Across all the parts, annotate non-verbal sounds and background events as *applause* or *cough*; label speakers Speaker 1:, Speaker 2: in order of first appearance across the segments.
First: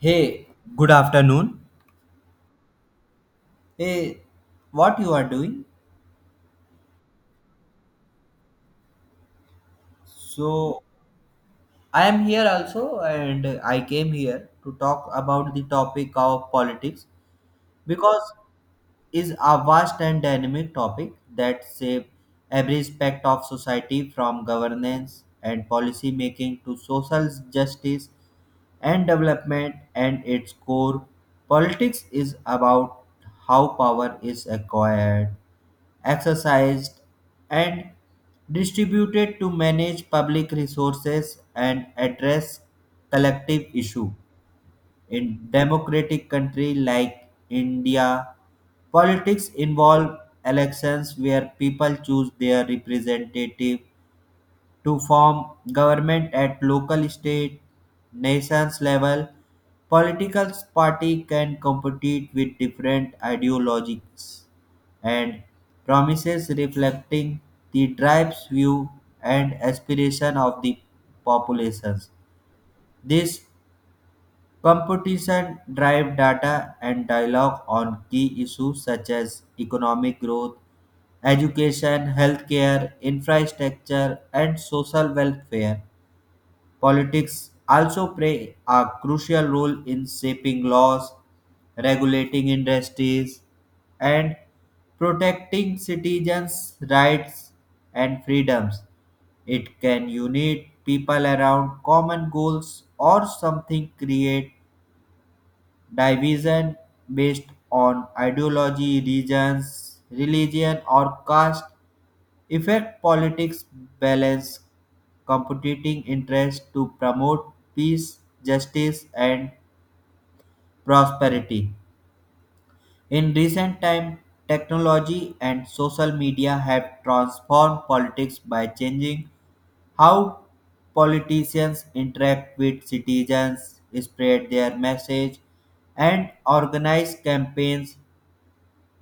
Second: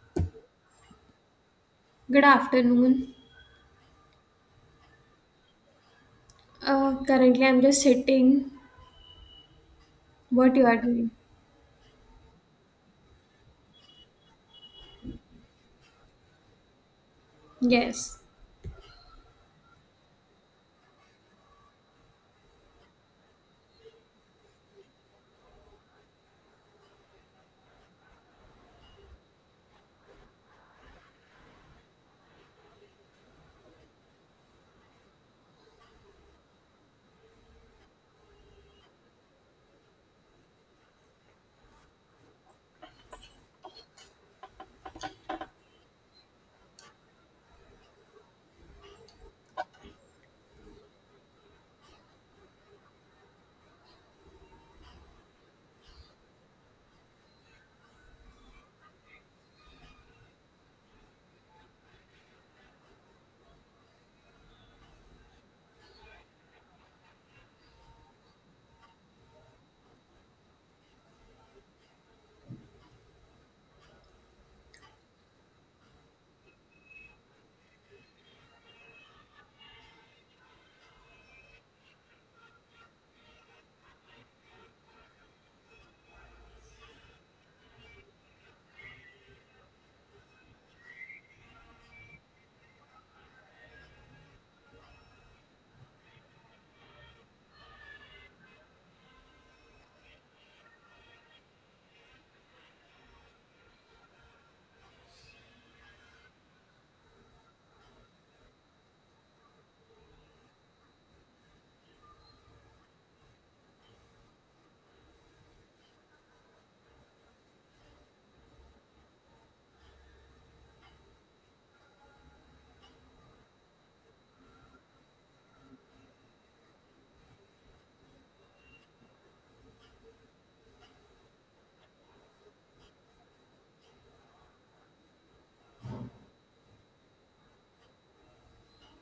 Speaker 1: Hey, good afternoon.
Speaker 2: Good afternoon.
Speaker 1: Hey, what you are doing?
Speaker 2: Currently, I'm just sitting. What you are
Speaker 1: So
Speaker 2: doing?
Speaker 1: I am here also, and I came here to talk about the topic of politics
Speaker 2: Yes.
Speaker 1: because is a vast and dynamic topic that shape every aspect of society from governance and policy making to social justice and development and its core politics is about how power is acquired exercised, and distributed to manage public resources and address collective issue. In democratic country like India, politics involve elections where people choose their representative to form government at local, state, nations level. Political party can compete with different ideologies and promises reflecting the tribe's view and aspiration of the populations. This competition drive data and dialogue on key issues such as economic growth, education, healthcare, infrastructure, and social welfare. Politics also play a crucial role in shaping laws, regulating industries, and protecting citizens' rights and freedoms. It can unite people around common goals or something create division based on ideology, regions, religion, or caste. Effect politics balance competing interests to promote peace, justice, and prosperity. In recent time, technology and social media have transformed politics by changing how politicians interact with citizens, spread their message, and organize campaigns.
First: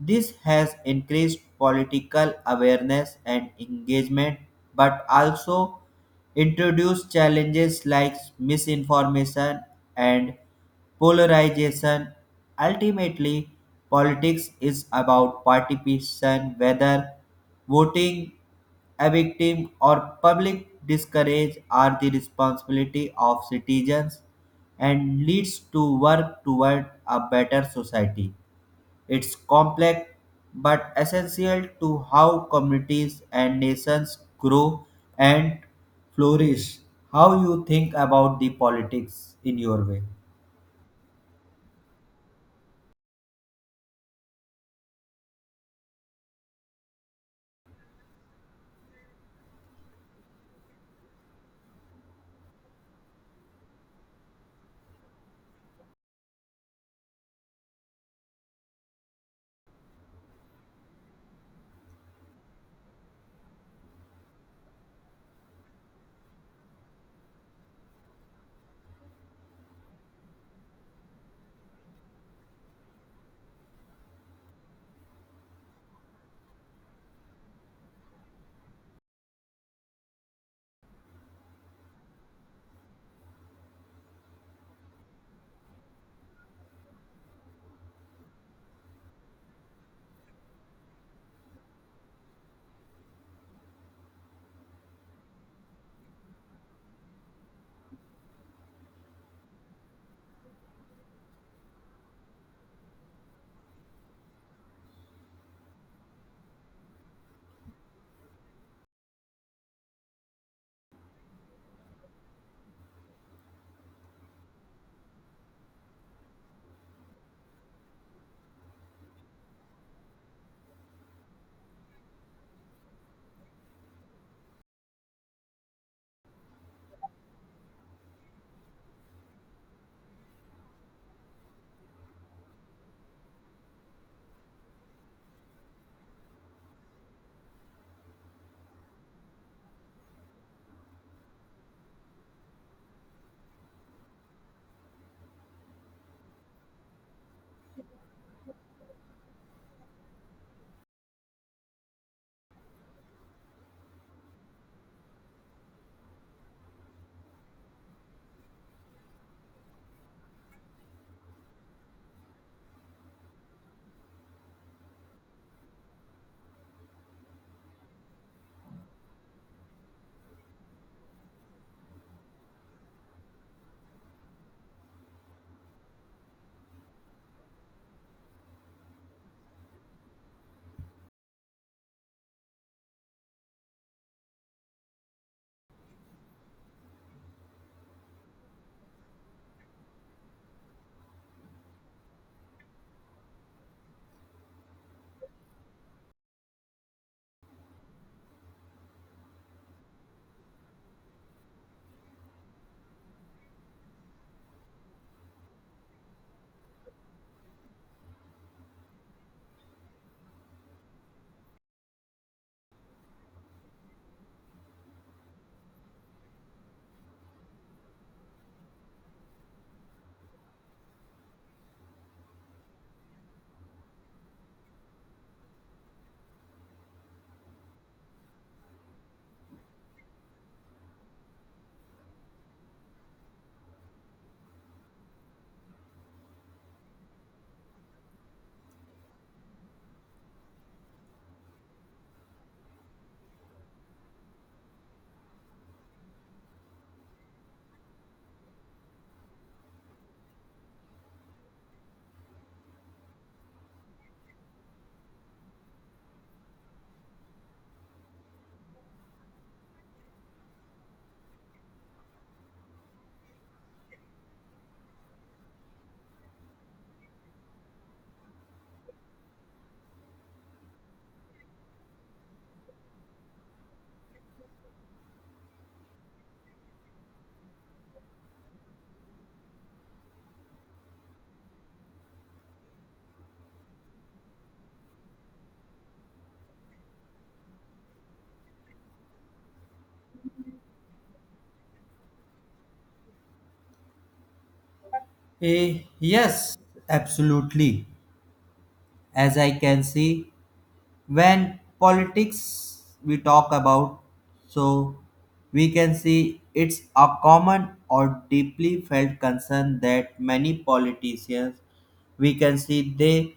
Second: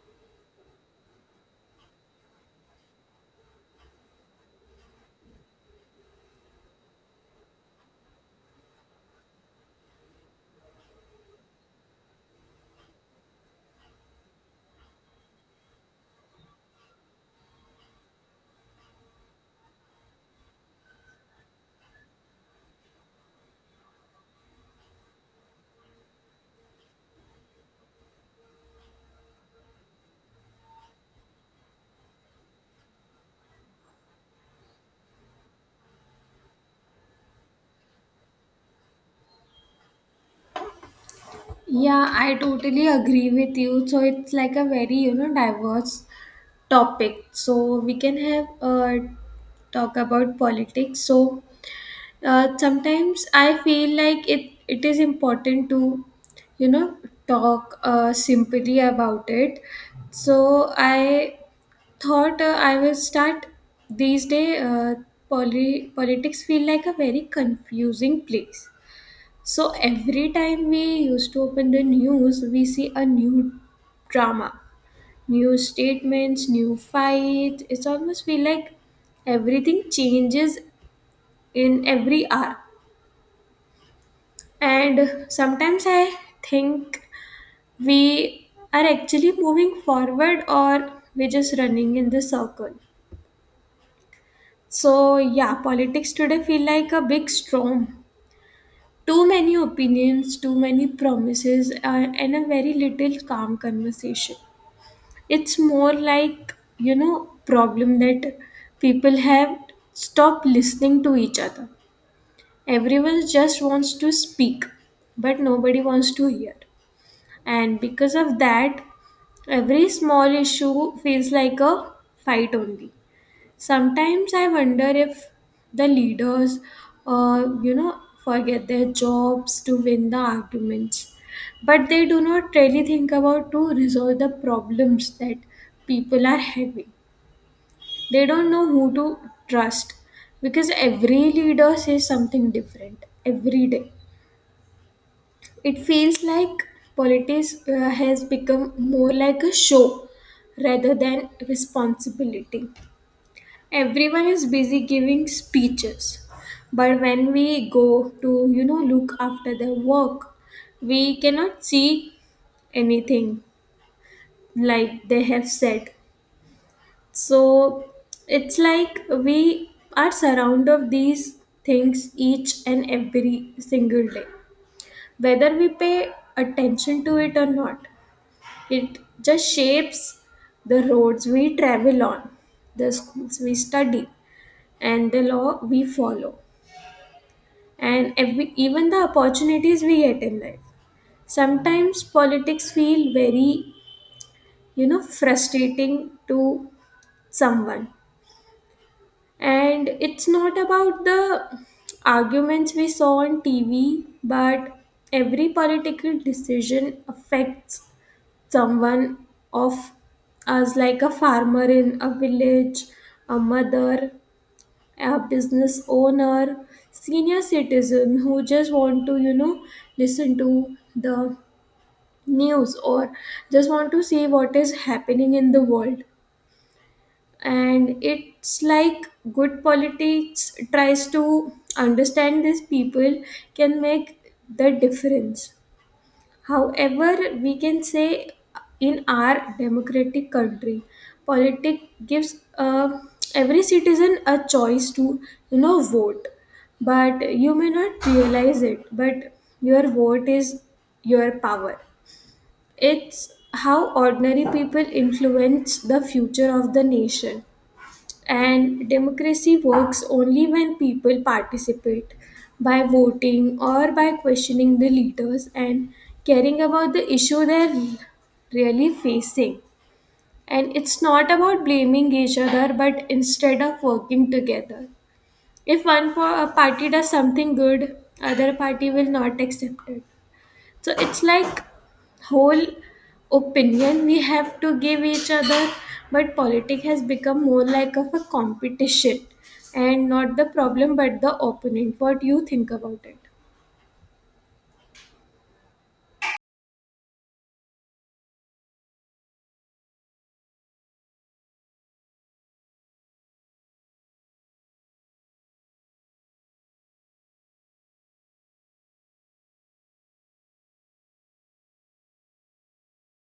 Speaker 1: This has increased political awareness and engagement, but also introduced challenges like misinformation and polarization. Ultimately, politics is about participation, whether voting a victim or public discourage are the responsibility of citizens and leads to work toward a better society. It's complex but essential to how communities and nations grow and flourish. How you think about the politics in your way?
Speaker 2: Yeah, I totally agree with you. So it's like a very diverse topic. So we can have talk about politics. Sometimes I feel like it is important to you know talk simply about it. So I thought I will start these day. Politics feel like a very confusing place. So every time we used to open the news, we see a new drama, new statements, new fight. It's almost feel like everything changes in every hour. And sometimes I think we are actually moving forward or we're just running in the circle. So yeah, politics today feel like a big storm. Too many opinions, too many promises, and a very little calm conversation. It's more like problem that people have stopped listening to each other. Everyone just wants to speak, but nobody wants to hear. And because of that, every small issue feels like a fight only. Sometimes I wonder if the leaders forget their jobs to win the arguments, but they do not really think about to resolve the problems that people are having. They don't know who to trust because every leader says something different every day. It feels like politics has become more like a show rather than responsibility. Everyone is busy giving speeches, but when we go to look after their work, we cannot see anything like they have said. So it's like we are surrounded of these things each and every single day, whether we pay attention to it or not. It just shapes the roads we travel on, the schools we study, and the law we follow, and every, even the opportunities we get in life. Sometimes politics feel very, frustrating to someone. And it's not about the arguments we saw on TV, but every political decision affects someone of us, like a farmer in a village, a mother, a business owner, senior citizen who just want to, listen to the news or just want to see what is happening in the world. And it's like good politics tries to understand these people can make the difference. However, we can say in our democratic country, politics gives every citizen a choice to vote, but you may not realize it. But your vote is your power. It's how ordinary people influence the future of the nation. And democracy works only when people participate by voting or by questioning the leaders and caring about the issue they're really facing. And it's not about blaming each other, but instead of working together. If one party does something good, other party will not accept it. So it's like whole opinion we have to give each other, but politics has become more like of a competition, and not the problem but the opponent. What you think about it?
Speaker 1: Eh, yes, absolutely. As I can see, when politics we talk about, so we can see it's a common or deeply felt concern that many politicians we can see they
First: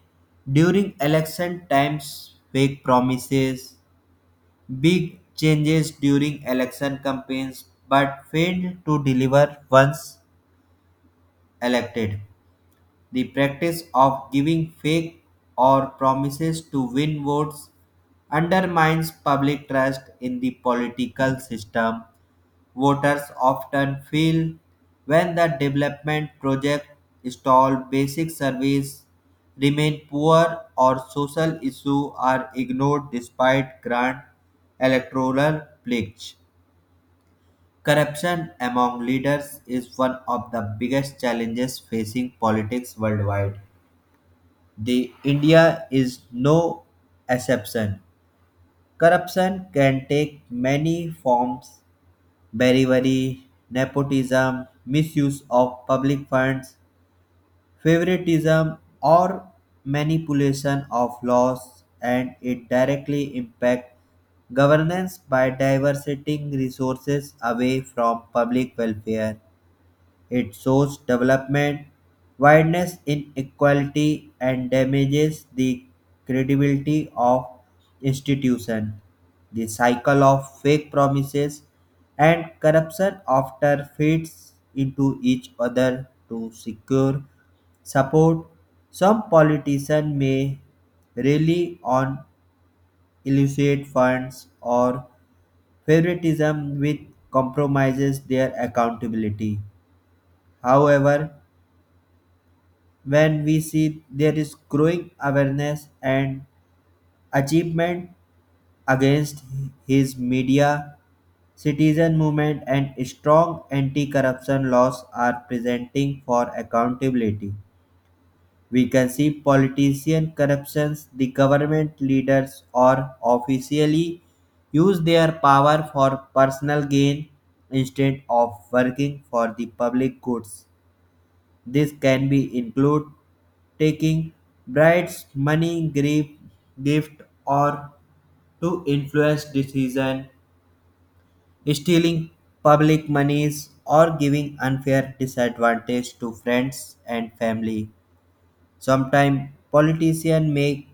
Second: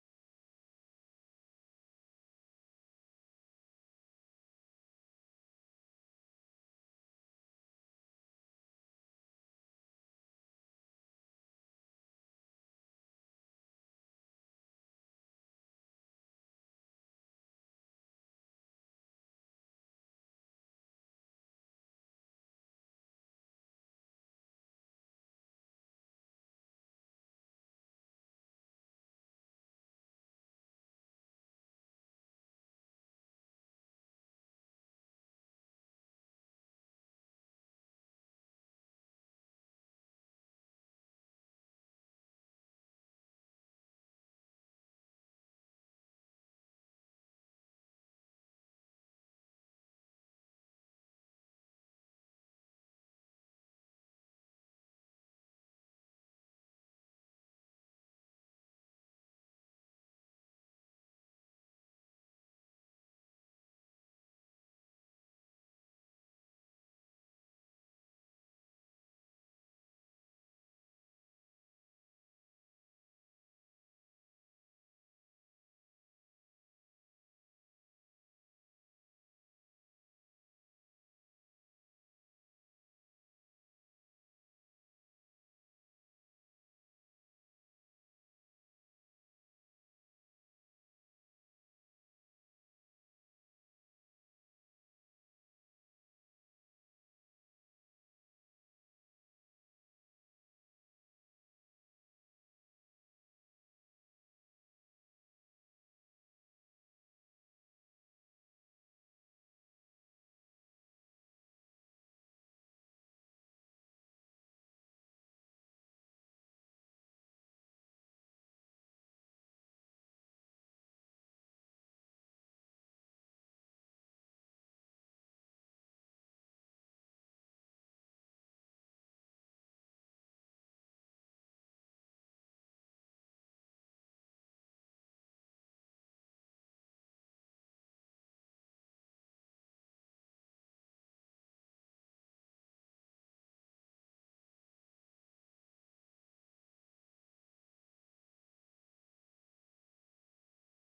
Speaker 1: during election times fake promises, big changes during election campaigns but failed to deliver once elected. The practice of giving fake or promises to win votes undermines public trust in the political system. Voters often feel when the development project stall, basic service remain poor, or social issues are ignored despite grand electoral pledge. Corruption among leaders is one of the biggest challenges facing politics worldwide. The India is no exception. Corruption can take many forms: bribery, nepotism, misuse of public funds, favoritism, or manipulation of laws, and it directly impacts governance by diverting resources away from public welfare. It shows development, wideness inequality, and damages the credibility of institution. The cycle of fake promises and corruption often feeds into each other to secure support. Some politicians may rely on illicit funds or favoritism, which compromises their accountability. However, when we see there is growing awareness and achievement against his media, citizen movement and strong anti-corruption laws are presenting for accountability. We can see politician corruptions, the government leaders or officially use their power for personal gain instead of working for the public goods. This can be include taking bride's money, grief, gift, or to influence decision, stealing public monies, or giving unfair disadvantage to friends and family. Sometimes politicians make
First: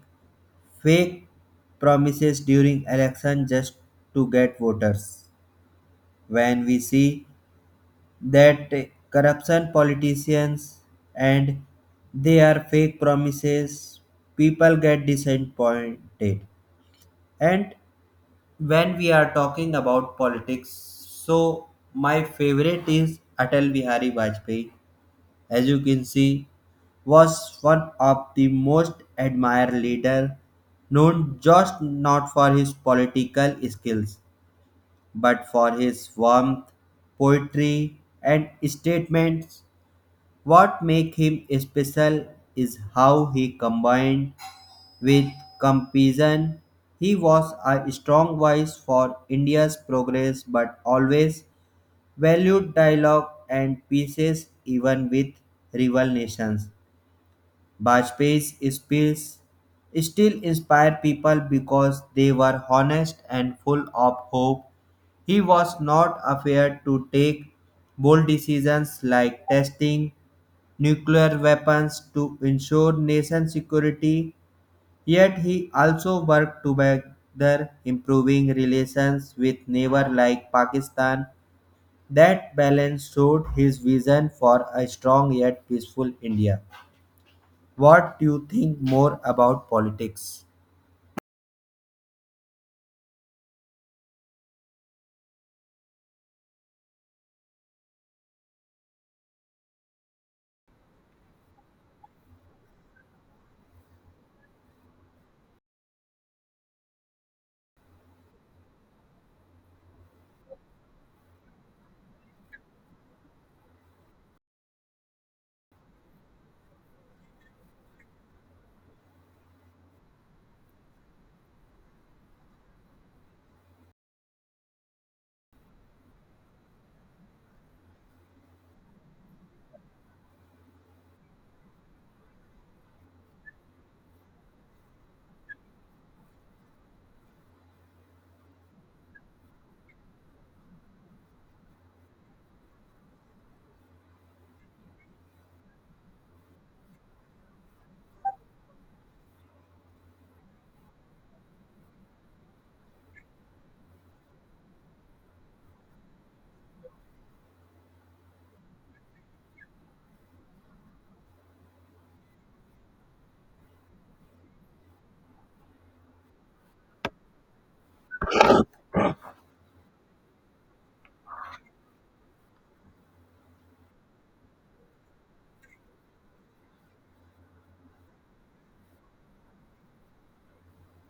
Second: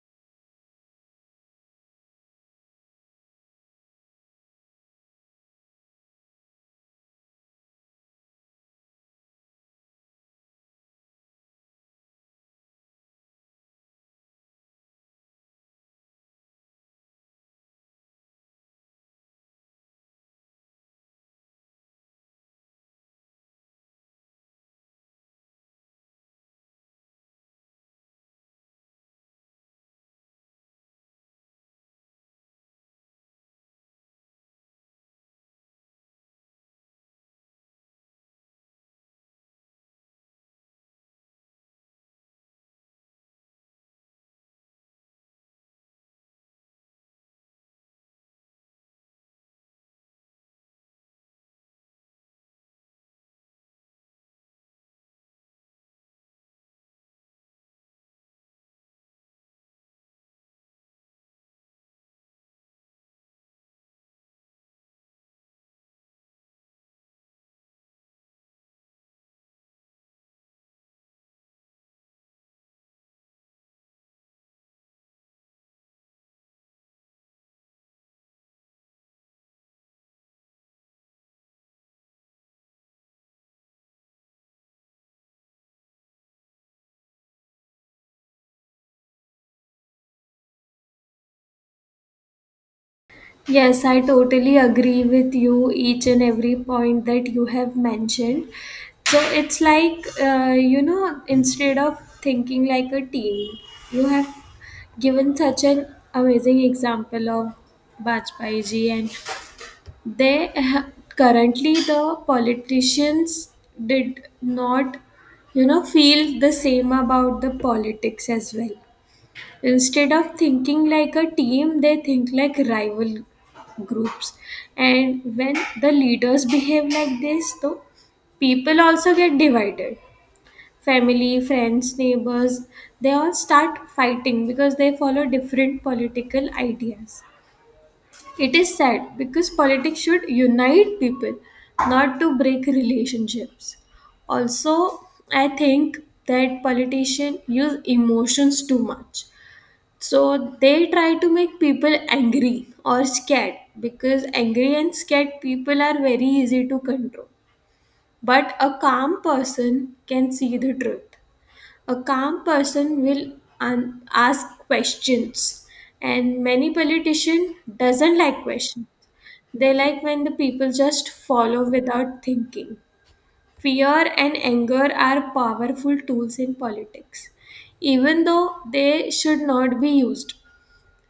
Speaker 1: fake promises during election just to get voters. When we see that corruption politicians and they are fake promises, people get disappointed. And when we are talking about politics, so my favorite is Atal Bihari Vajpayee, as you can see, was one of the most admired leader, known just not for his political skills but for his warmth, poetry, and statements. What makes him special is how he combined with compassion. He was a strong voice for India's progress but always valued dialogue and peace even with rival nations. Bajpayee's speeches still inspire people because they were honest and full of hope. He was not afraid to take bold decisions like testing nuclear weapons to ensure nation security, yet he also worked together improving relations with neighbor like Pakistan. That balance showed his vision for a strong yet peaceful India. What do you think more about politics?
Speaker 2: Yes, I totally agree with you, each and every point that you have mentioned. So it's like, instead of thinking like a team, you have given such an amazing example of Bajpai ji. And they *laughs* currently the politicians did not, feel the same about the politics as well. Instead of thinking like a team, they think like rival groups. And when the leaders behave like this, though, people also get divided. Family, friends, neighbors, they all start fighting because they follow different political ideas. It is sad because politics should unite people, not to break relationships. Also, I think that politicians use emotions too much. So they try to make people angry or scared because angry and scared people are very easy to control. But a calm person can see the truth. A calm person will ask questions, and many politician doesn't like questions. They like when the people just follow without thinking. Fear and anger are powerful tools in politics, even though they should not be used.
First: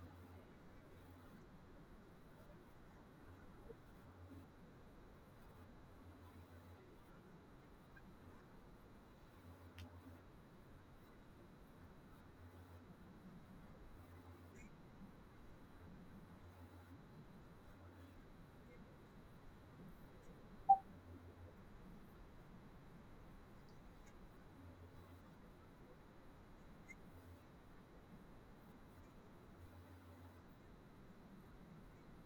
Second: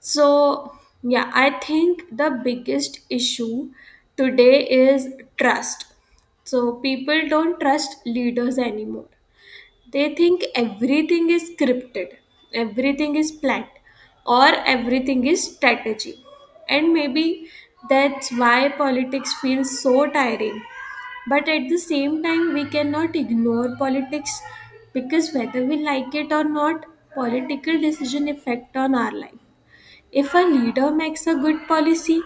Speaker 2: So, yeah, I think the biggest issue today is trust. So, people don't trust leaders anymore. They think everything is scripted, everything is planned, or everything is strategy, and maybe that's why politics feels so tiring. But at the same time we cannot ignore politics, because whether we like it or not, political decision affect on our life. If a leader makes a good policy,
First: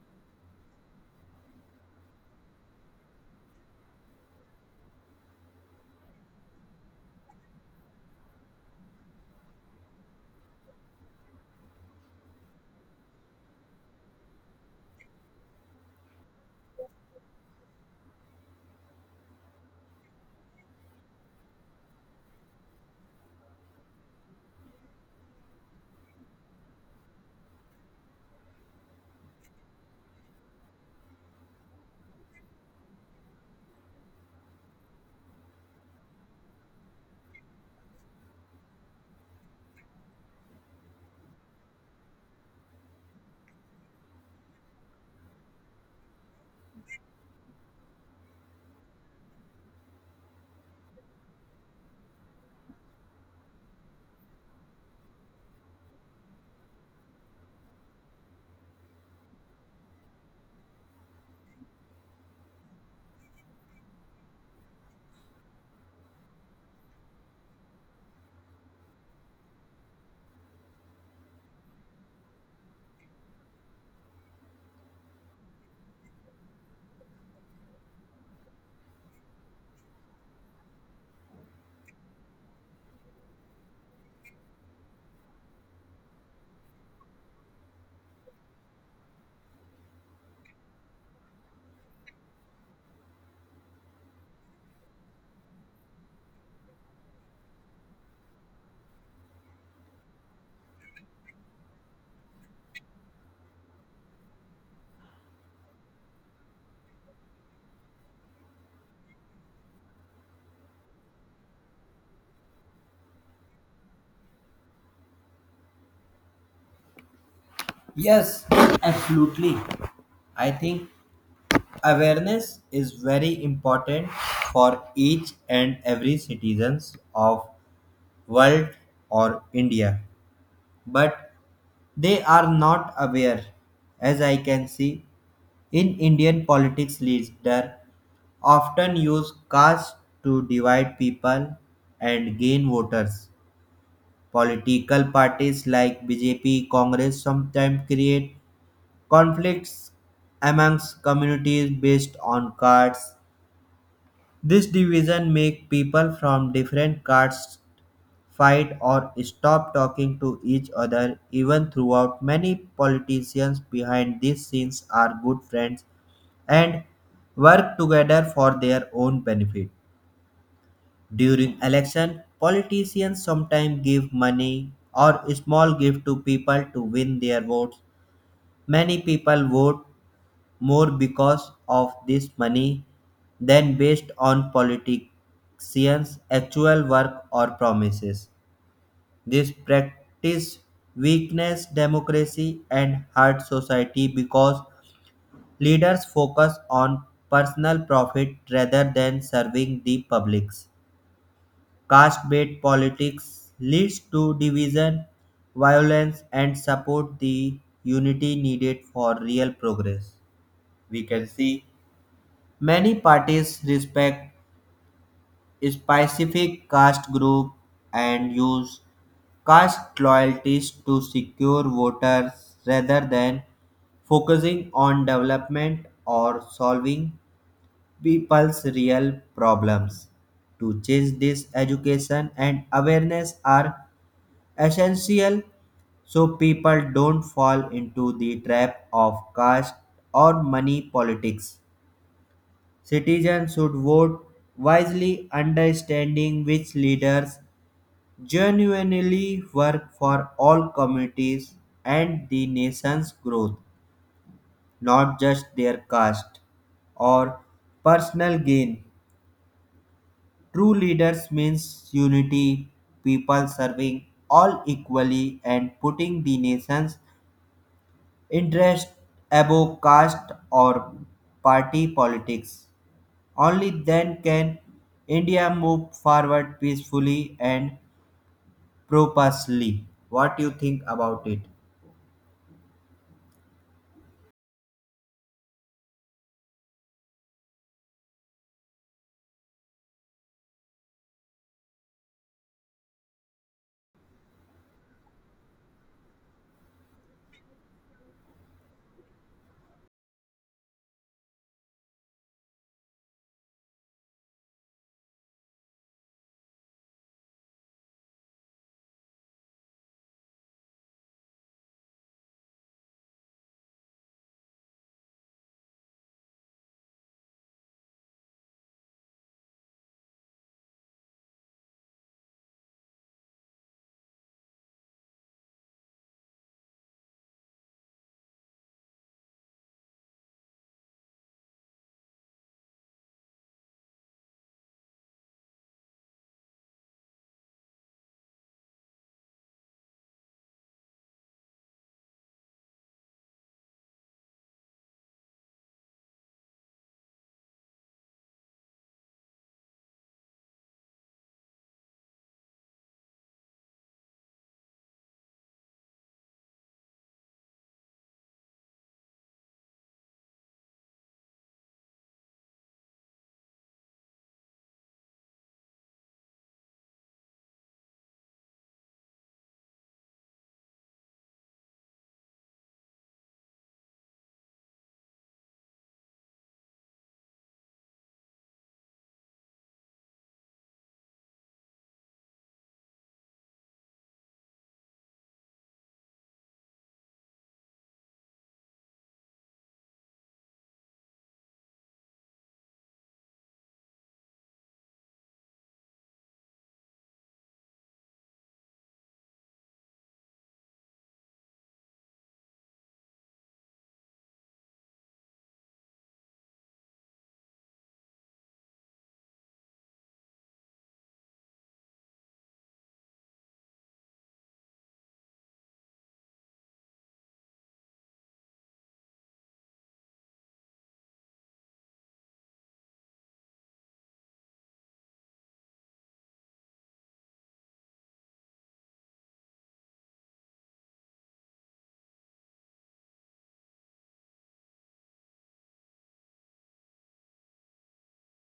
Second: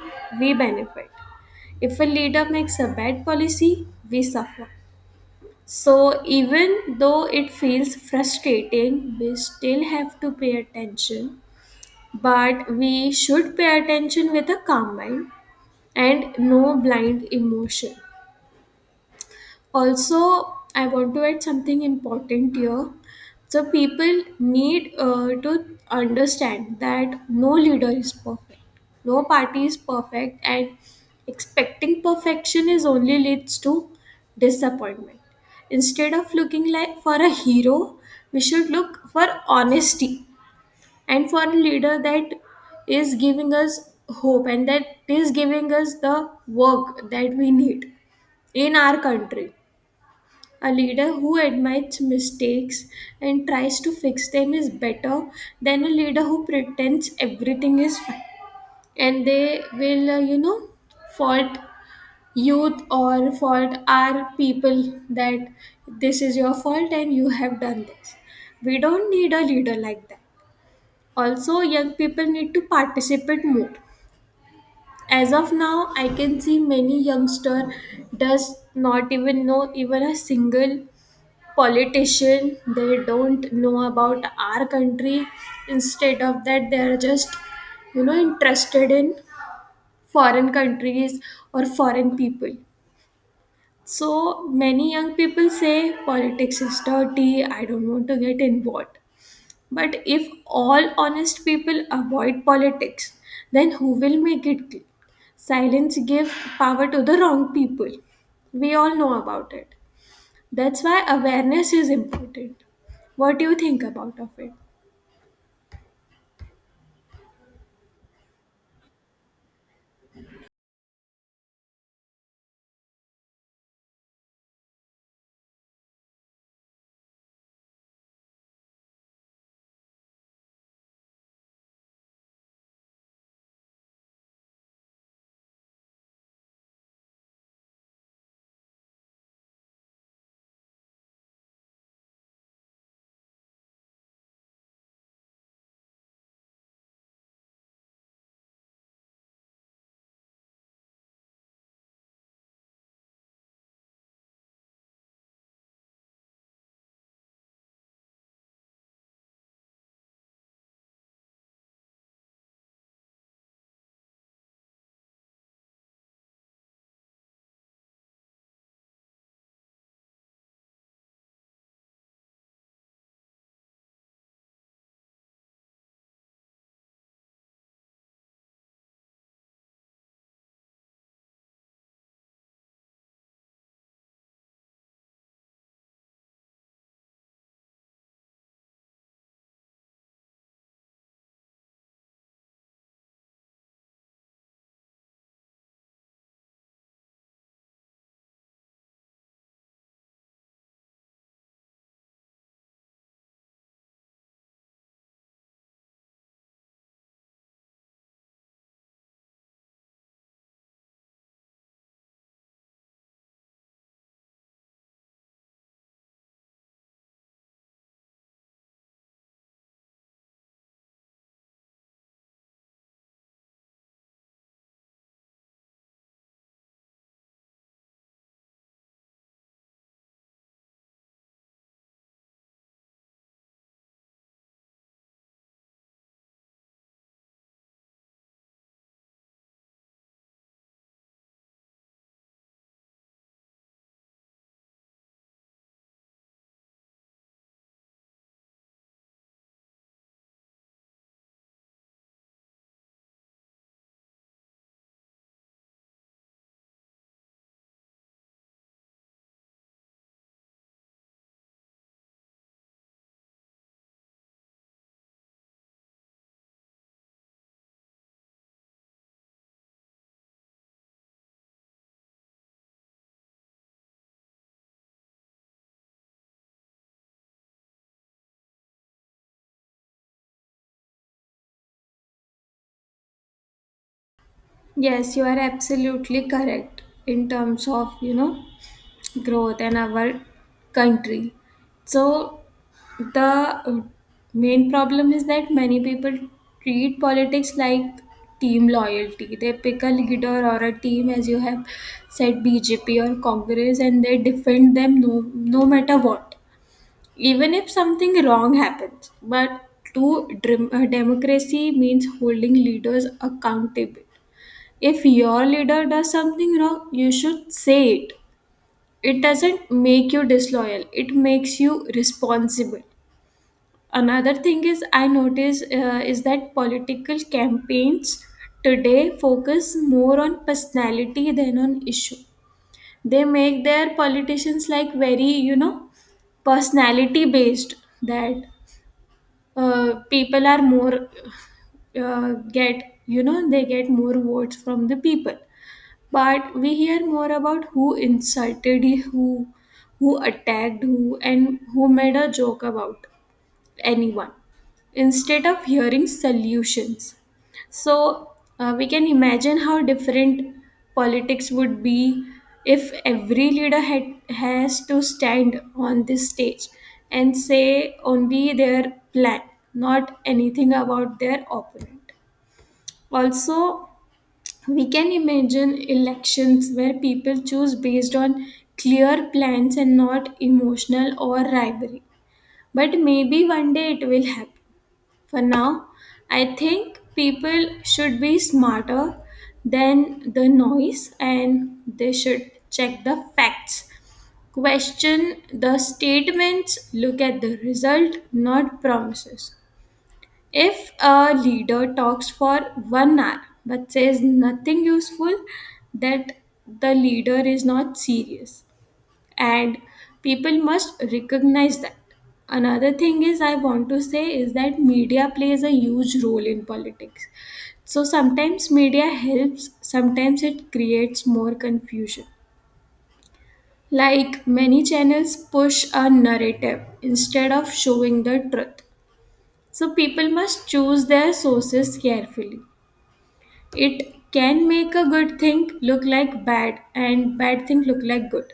Speaker 2: we benefit. If a leader makes a bad policy, we suffer. So even though it feels frustrating, we still have to pay attention. But we should pay attention with a calm mind and no blind emotion. Also, I want to add something important here. So people need to understand that no leader is perfect, no party is perfect, and expecting perfection is only leads to disappointment. Instead of looking like for a hero, we should look for honesty, and for a leader that is giving us hope and that is giving us the work that we need in our country. A leader who admits mistakes and tries to fix them is better than a leader who pretends everything is fine. And they will, fault youth or fault our people that this is your fault and you have done this. We don't need a leader like that. Also, young people need to participate more. As of now, I can see many youngster does not even know even a single politician. They don't know about our country. Instead of that they are just interested in foreign countries or foreign people. So many young people say politics is dirty, I don't want to get involved. But if all honest people avoid politics, then who will make it clean? Silence gives power to the wrong people. We all know about it. That's why awareness is important. What do you think about of it?
Speaker 1: Yes, absolutely. I think awareness is very important for each and every citizens of world or India, but they are not aware, as I can see. In Indian politics, leaders often use caste to divide people and gain voters. Political parties like BJP, Congress sometimes create conflicts amongst communities based on castes. This division makes people from different castes fight or stop talking to each other, even throughout many politicians behind these scenes are good friends and work together for their own benefit. During election, politicians sometimes give money or small gift to people to win their votes. Many people vote more because of this money than based on politicians actual work or promises. This practice weakens democracy and hurts society because leaders focus on personal profit rather than serving the publics. Caste-based politics leads to division, violence, and support the unity needed for real progress. We can see many parties respect specific caste group and use caste loyalties to secure voters rather than focusing on development or solving people's real problems. To change this, education and awareness are essential so people don't fall into the trap of caste or money politics. Citizens should vote wisely, understanding which leaders genuinely work for all communities and the nation's growth, not just their caste or personal gain. True leaders means unity, people serving all equally and putting the nation's interest above caste or party politics. Only then can India move forward peacefully and purposely. What do you think about it?
Speaker 2: Yes, you are absolutely correct in terms of, growth in our country. So the main problem is that many people treat politics like team loyalty. They pick a leader or a team, as you have said, BJP or Congress, and they defend them, no matter what, even if something wrong happens. But true democracy means holding leaders accountable. If your leader does something wrong, you should say it. It doesn't make you disloyal, it makes you responsible. Another thing is, I notice is that political campaigns today focus more on personality than on issue. They make their politicians like very, personality based, that people are more get they get more votes from the people. But we hear more about who insulted who who attacked who, and who made a joke about anyone instead of hearing solutions. So we can imagine how different politics would be if every leader has to stand on this stage and say only their plan, not anything about their opponent. Also, we can imagine elections where people choose based on clear plans and not emotional or rivalry. But maybe one day it will happen. For now, I think people should be smarter than the noise and they should check the facts, question the statements, look at the result, not promises. If a leader talks for 1 hour but says nothing useful, that the leader is not serious and people must recognize that. Another thing is I want to say is that media plays a huge role in politics. So sometimes media helps, sometimes it creates more confusion. Like many channels push a narrative instead of showing the truth, so people must choose their sources carefully. It can make a good thing look like bad and bad thing look like good.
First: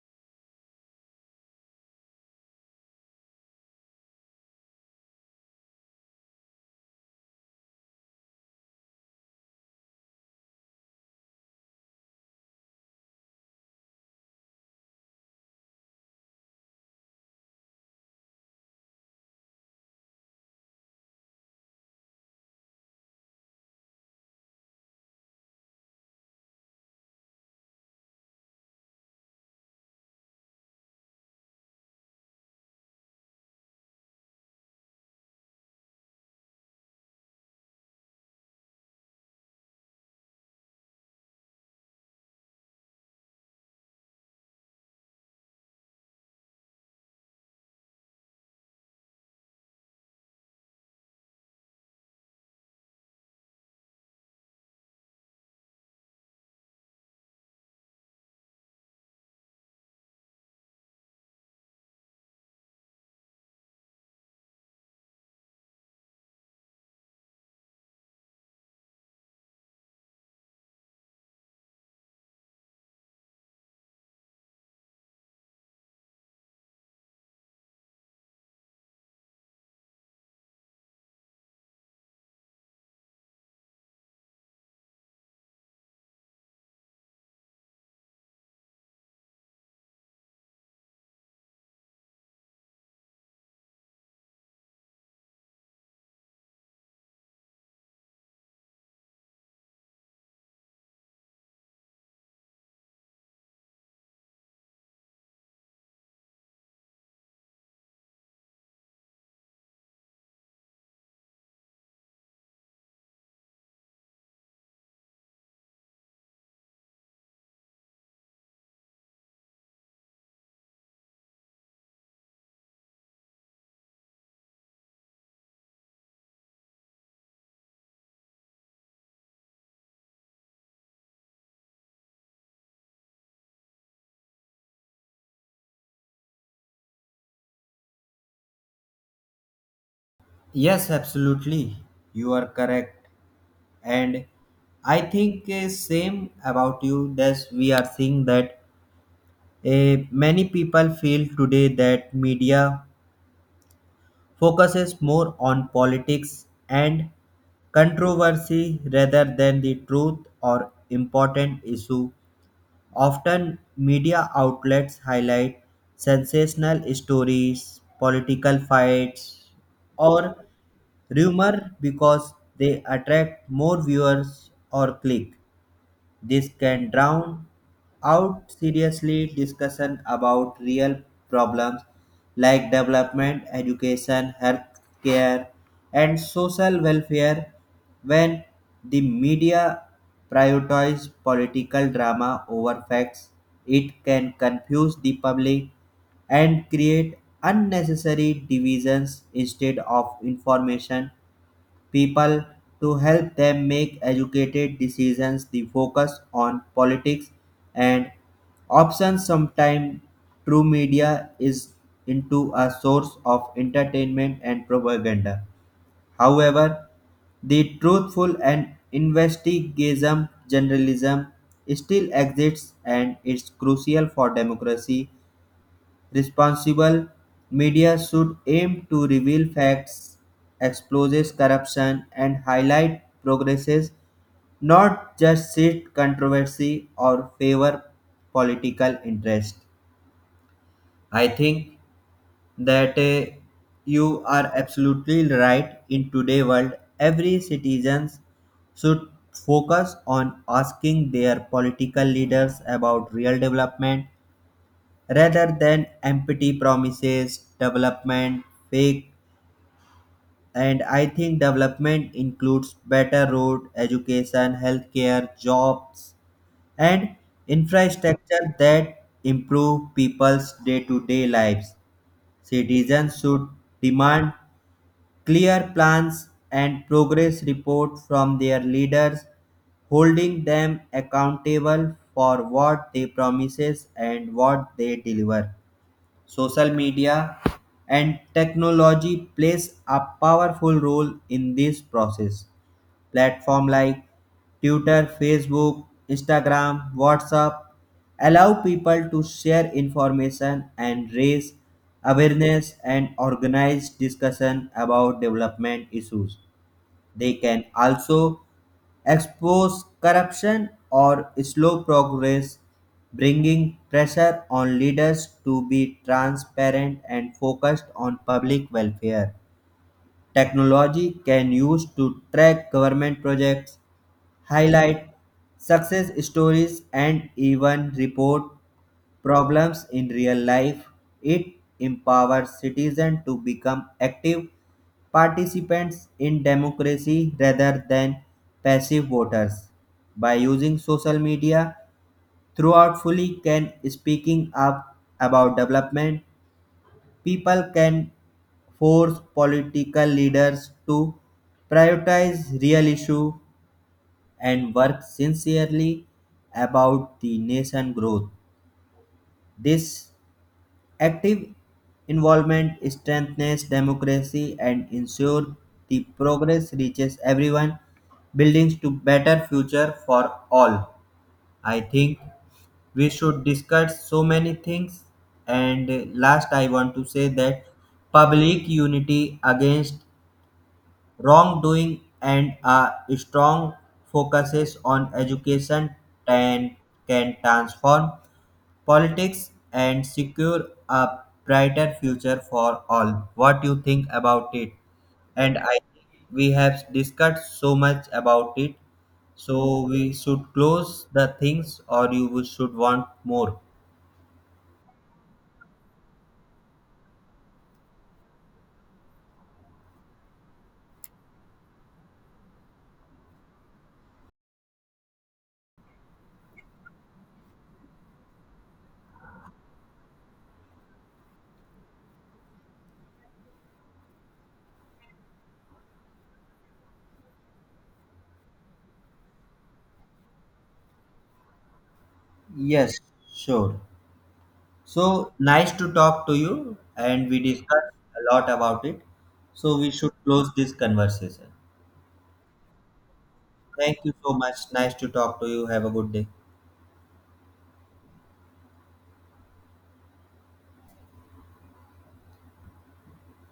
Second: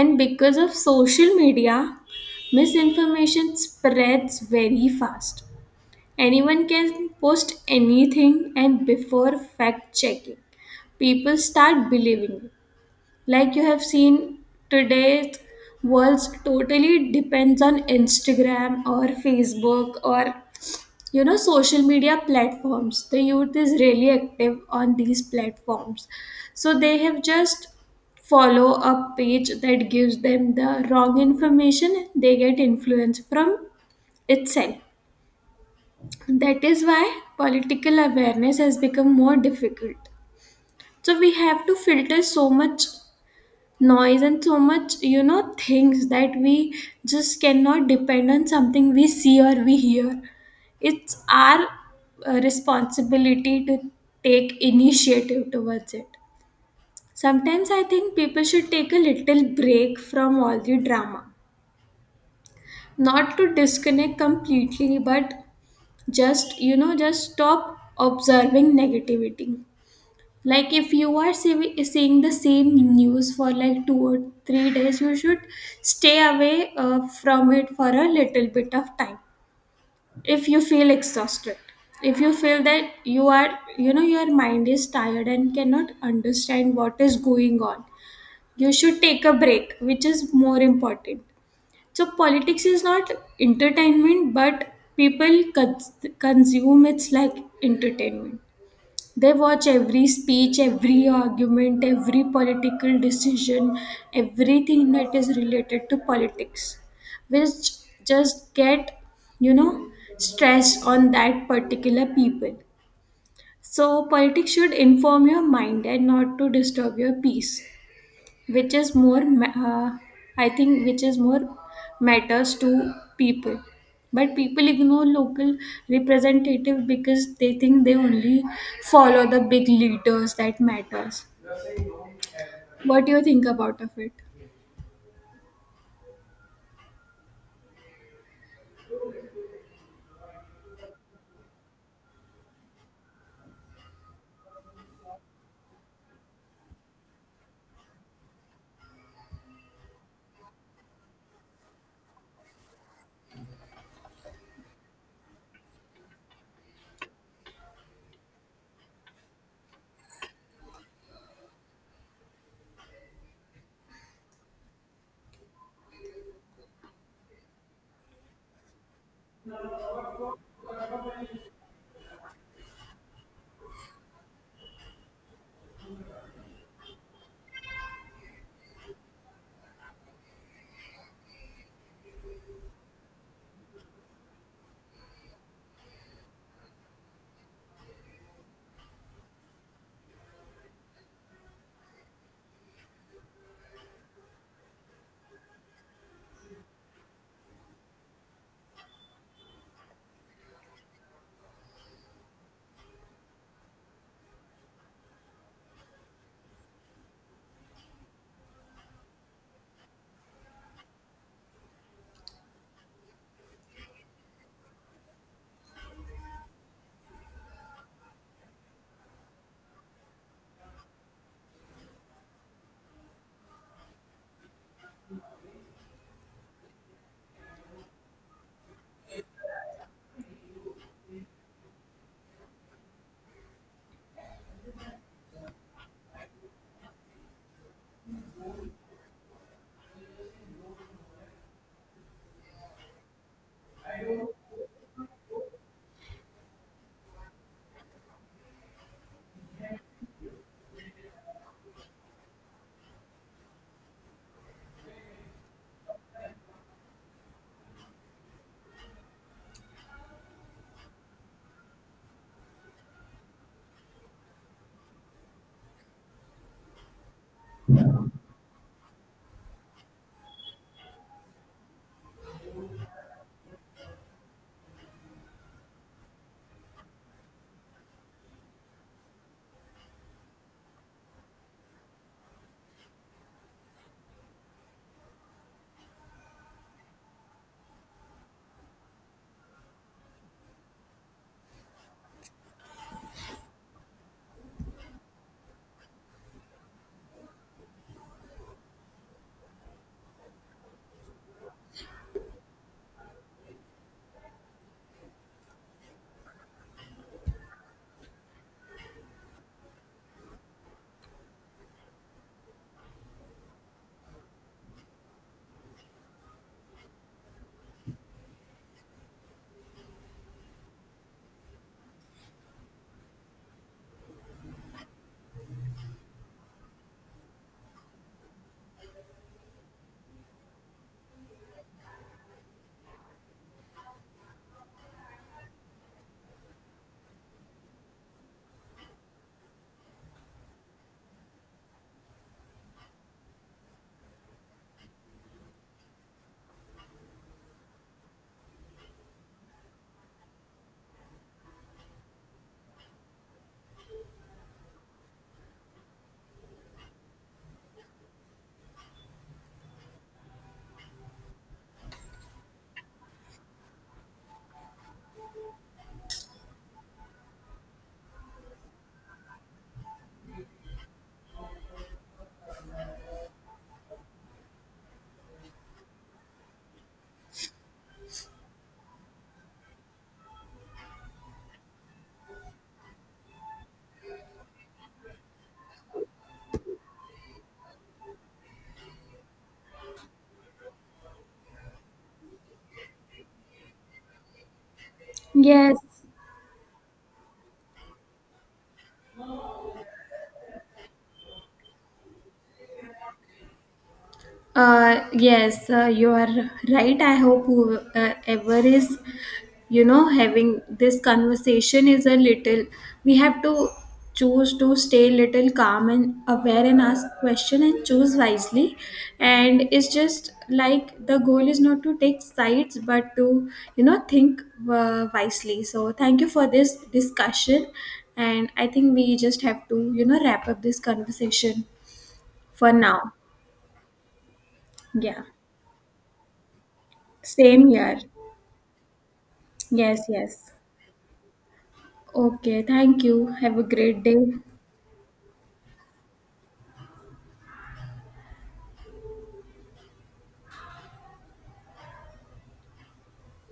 Speaker 2: And because of social media, misinformation spreads very fast. Anyone can post anything, and before fact checking, people start believing it. Like you have seen, today's world totally depends on Instagram or Facebook or social media platforms. The youth is really active on these platforms, so they have just follow a page that gives them the wrong information, they get influence from itself. That is why political awareness has become more difficult. So we have to filter so much noise and so much things that we just cannot depend on something we see or we hear. It's our responsibility to take initiative towards it. Sometimes I think people should take a little break from all the drama, not to disconnect completely, but just just stop observing negativity. Like if you are seeing the same news for like 2 or 3 days, you should stay away from it for a little bit of time. If you feel exhausted, if you feel that you are your mind is tired and cannot understand what is going on, you should take a break, which is more important. So politics is not entertainment, but people consume it's like entertainment. They watch every speech, every argument, every political decision, everything that is related to politics, which just get, you know, stress on that particular people. So, politics should inform your mind and not to disturb your peace, which is more I think which is more matters to people. But people ignore local representative because they think they only follow the big leaders that matters. What do you think about of it?
Speaker 1: Yes, absolutely. You are correct. And I think same about you, that we are seeing that many people feel today that media focuses more on politics and controversy rather than the truth or important issue. Often media outlets highlight sensational stories, political fights, or rumor because they attract more viewers or click. This can drown out seriously discussion about real problems like development, education, health care, and social welfare. When the media prioritize political drama over facts, it can confuse the public and create unnecessary divisions instead of information people to help them make educated decisions. The focus on politics and options sometimes true media is into a source of entertainment and propaganda. However, the truthful and investigative journalism still exists and is crucial for democracy. Responsible media should aim to reveal facts, expose corruption, and highlight progresses, not just seek controversy or favor political interest. I think that you are absolutely right. In today's world, every citizen should focus on asking their political leaders about real development rather than empty promises, development, fake, and I think development includes better road, education, healthcare, jobs, and infrastructure that improve people's day-to-day lives. Citizens should demand clear plans and progress report from their leaders, holding them accountable for what they promises and what they deliver. Social media and technology plays a powerful role in this process. Platform like Twitter, Facebook, Instagram, WhatsApp allow people to share information and raise awareness and organize discussion about development issues. They can also expose corruption or slow progress, bringing pressure on leaders to be transparent and focused on public welfare. Technology can use to track government projects, highlight success stories and even report problems in real life. It empowers citizens to become active participants in democracy rather than passive voters. By using social media throughout fully can speaking up about development, people can force political leaders to prioritize real issue and work sincerely about the nation growth. This active involvement strengthens democracy and ensures the progress reaches everyone, building to better future for all. I think we should discuss so many things, and last I want to say that public unity against wrongdoing and a strong focuses on education and can transform politics and secure a brighter future for all. What you think about it? And I
Speaker 2: Yes,
Speaker 1: think we have discussed so much about it, so we should close the things, or you should want more.
Speaker 2: yes, you are right. I hope whoever is having this conversation is a little, we have to choose to stay little calm and aware and ask question and choose wisely. And it's just like the goal is not to take sides but to think wisely. So thank you for this discussion, and I think we just have to wrap up this conversation for
Speaker 1: Yes,
Speaker 2: now.
Speaker 1: sure.
Speaker 2: Yeah,
Speaker 1: So nice to talk to you, and we
Speaker 2: same
Speaker 1: discussed
Speaker 2: here.
Speaker 1: a lot about it. So we
Speaker 2: Yes,
Speaker 1: should close
Speaker 2: yes.
Speaker 1: this conversation.
Speaker 2: Okay, thank you, have a
Speaker 1: Thank
Speaker 2: great
Speaker 1: you
Speaker 2: day.
Speaker 1: so much. Nice to talk to you. Have a good day.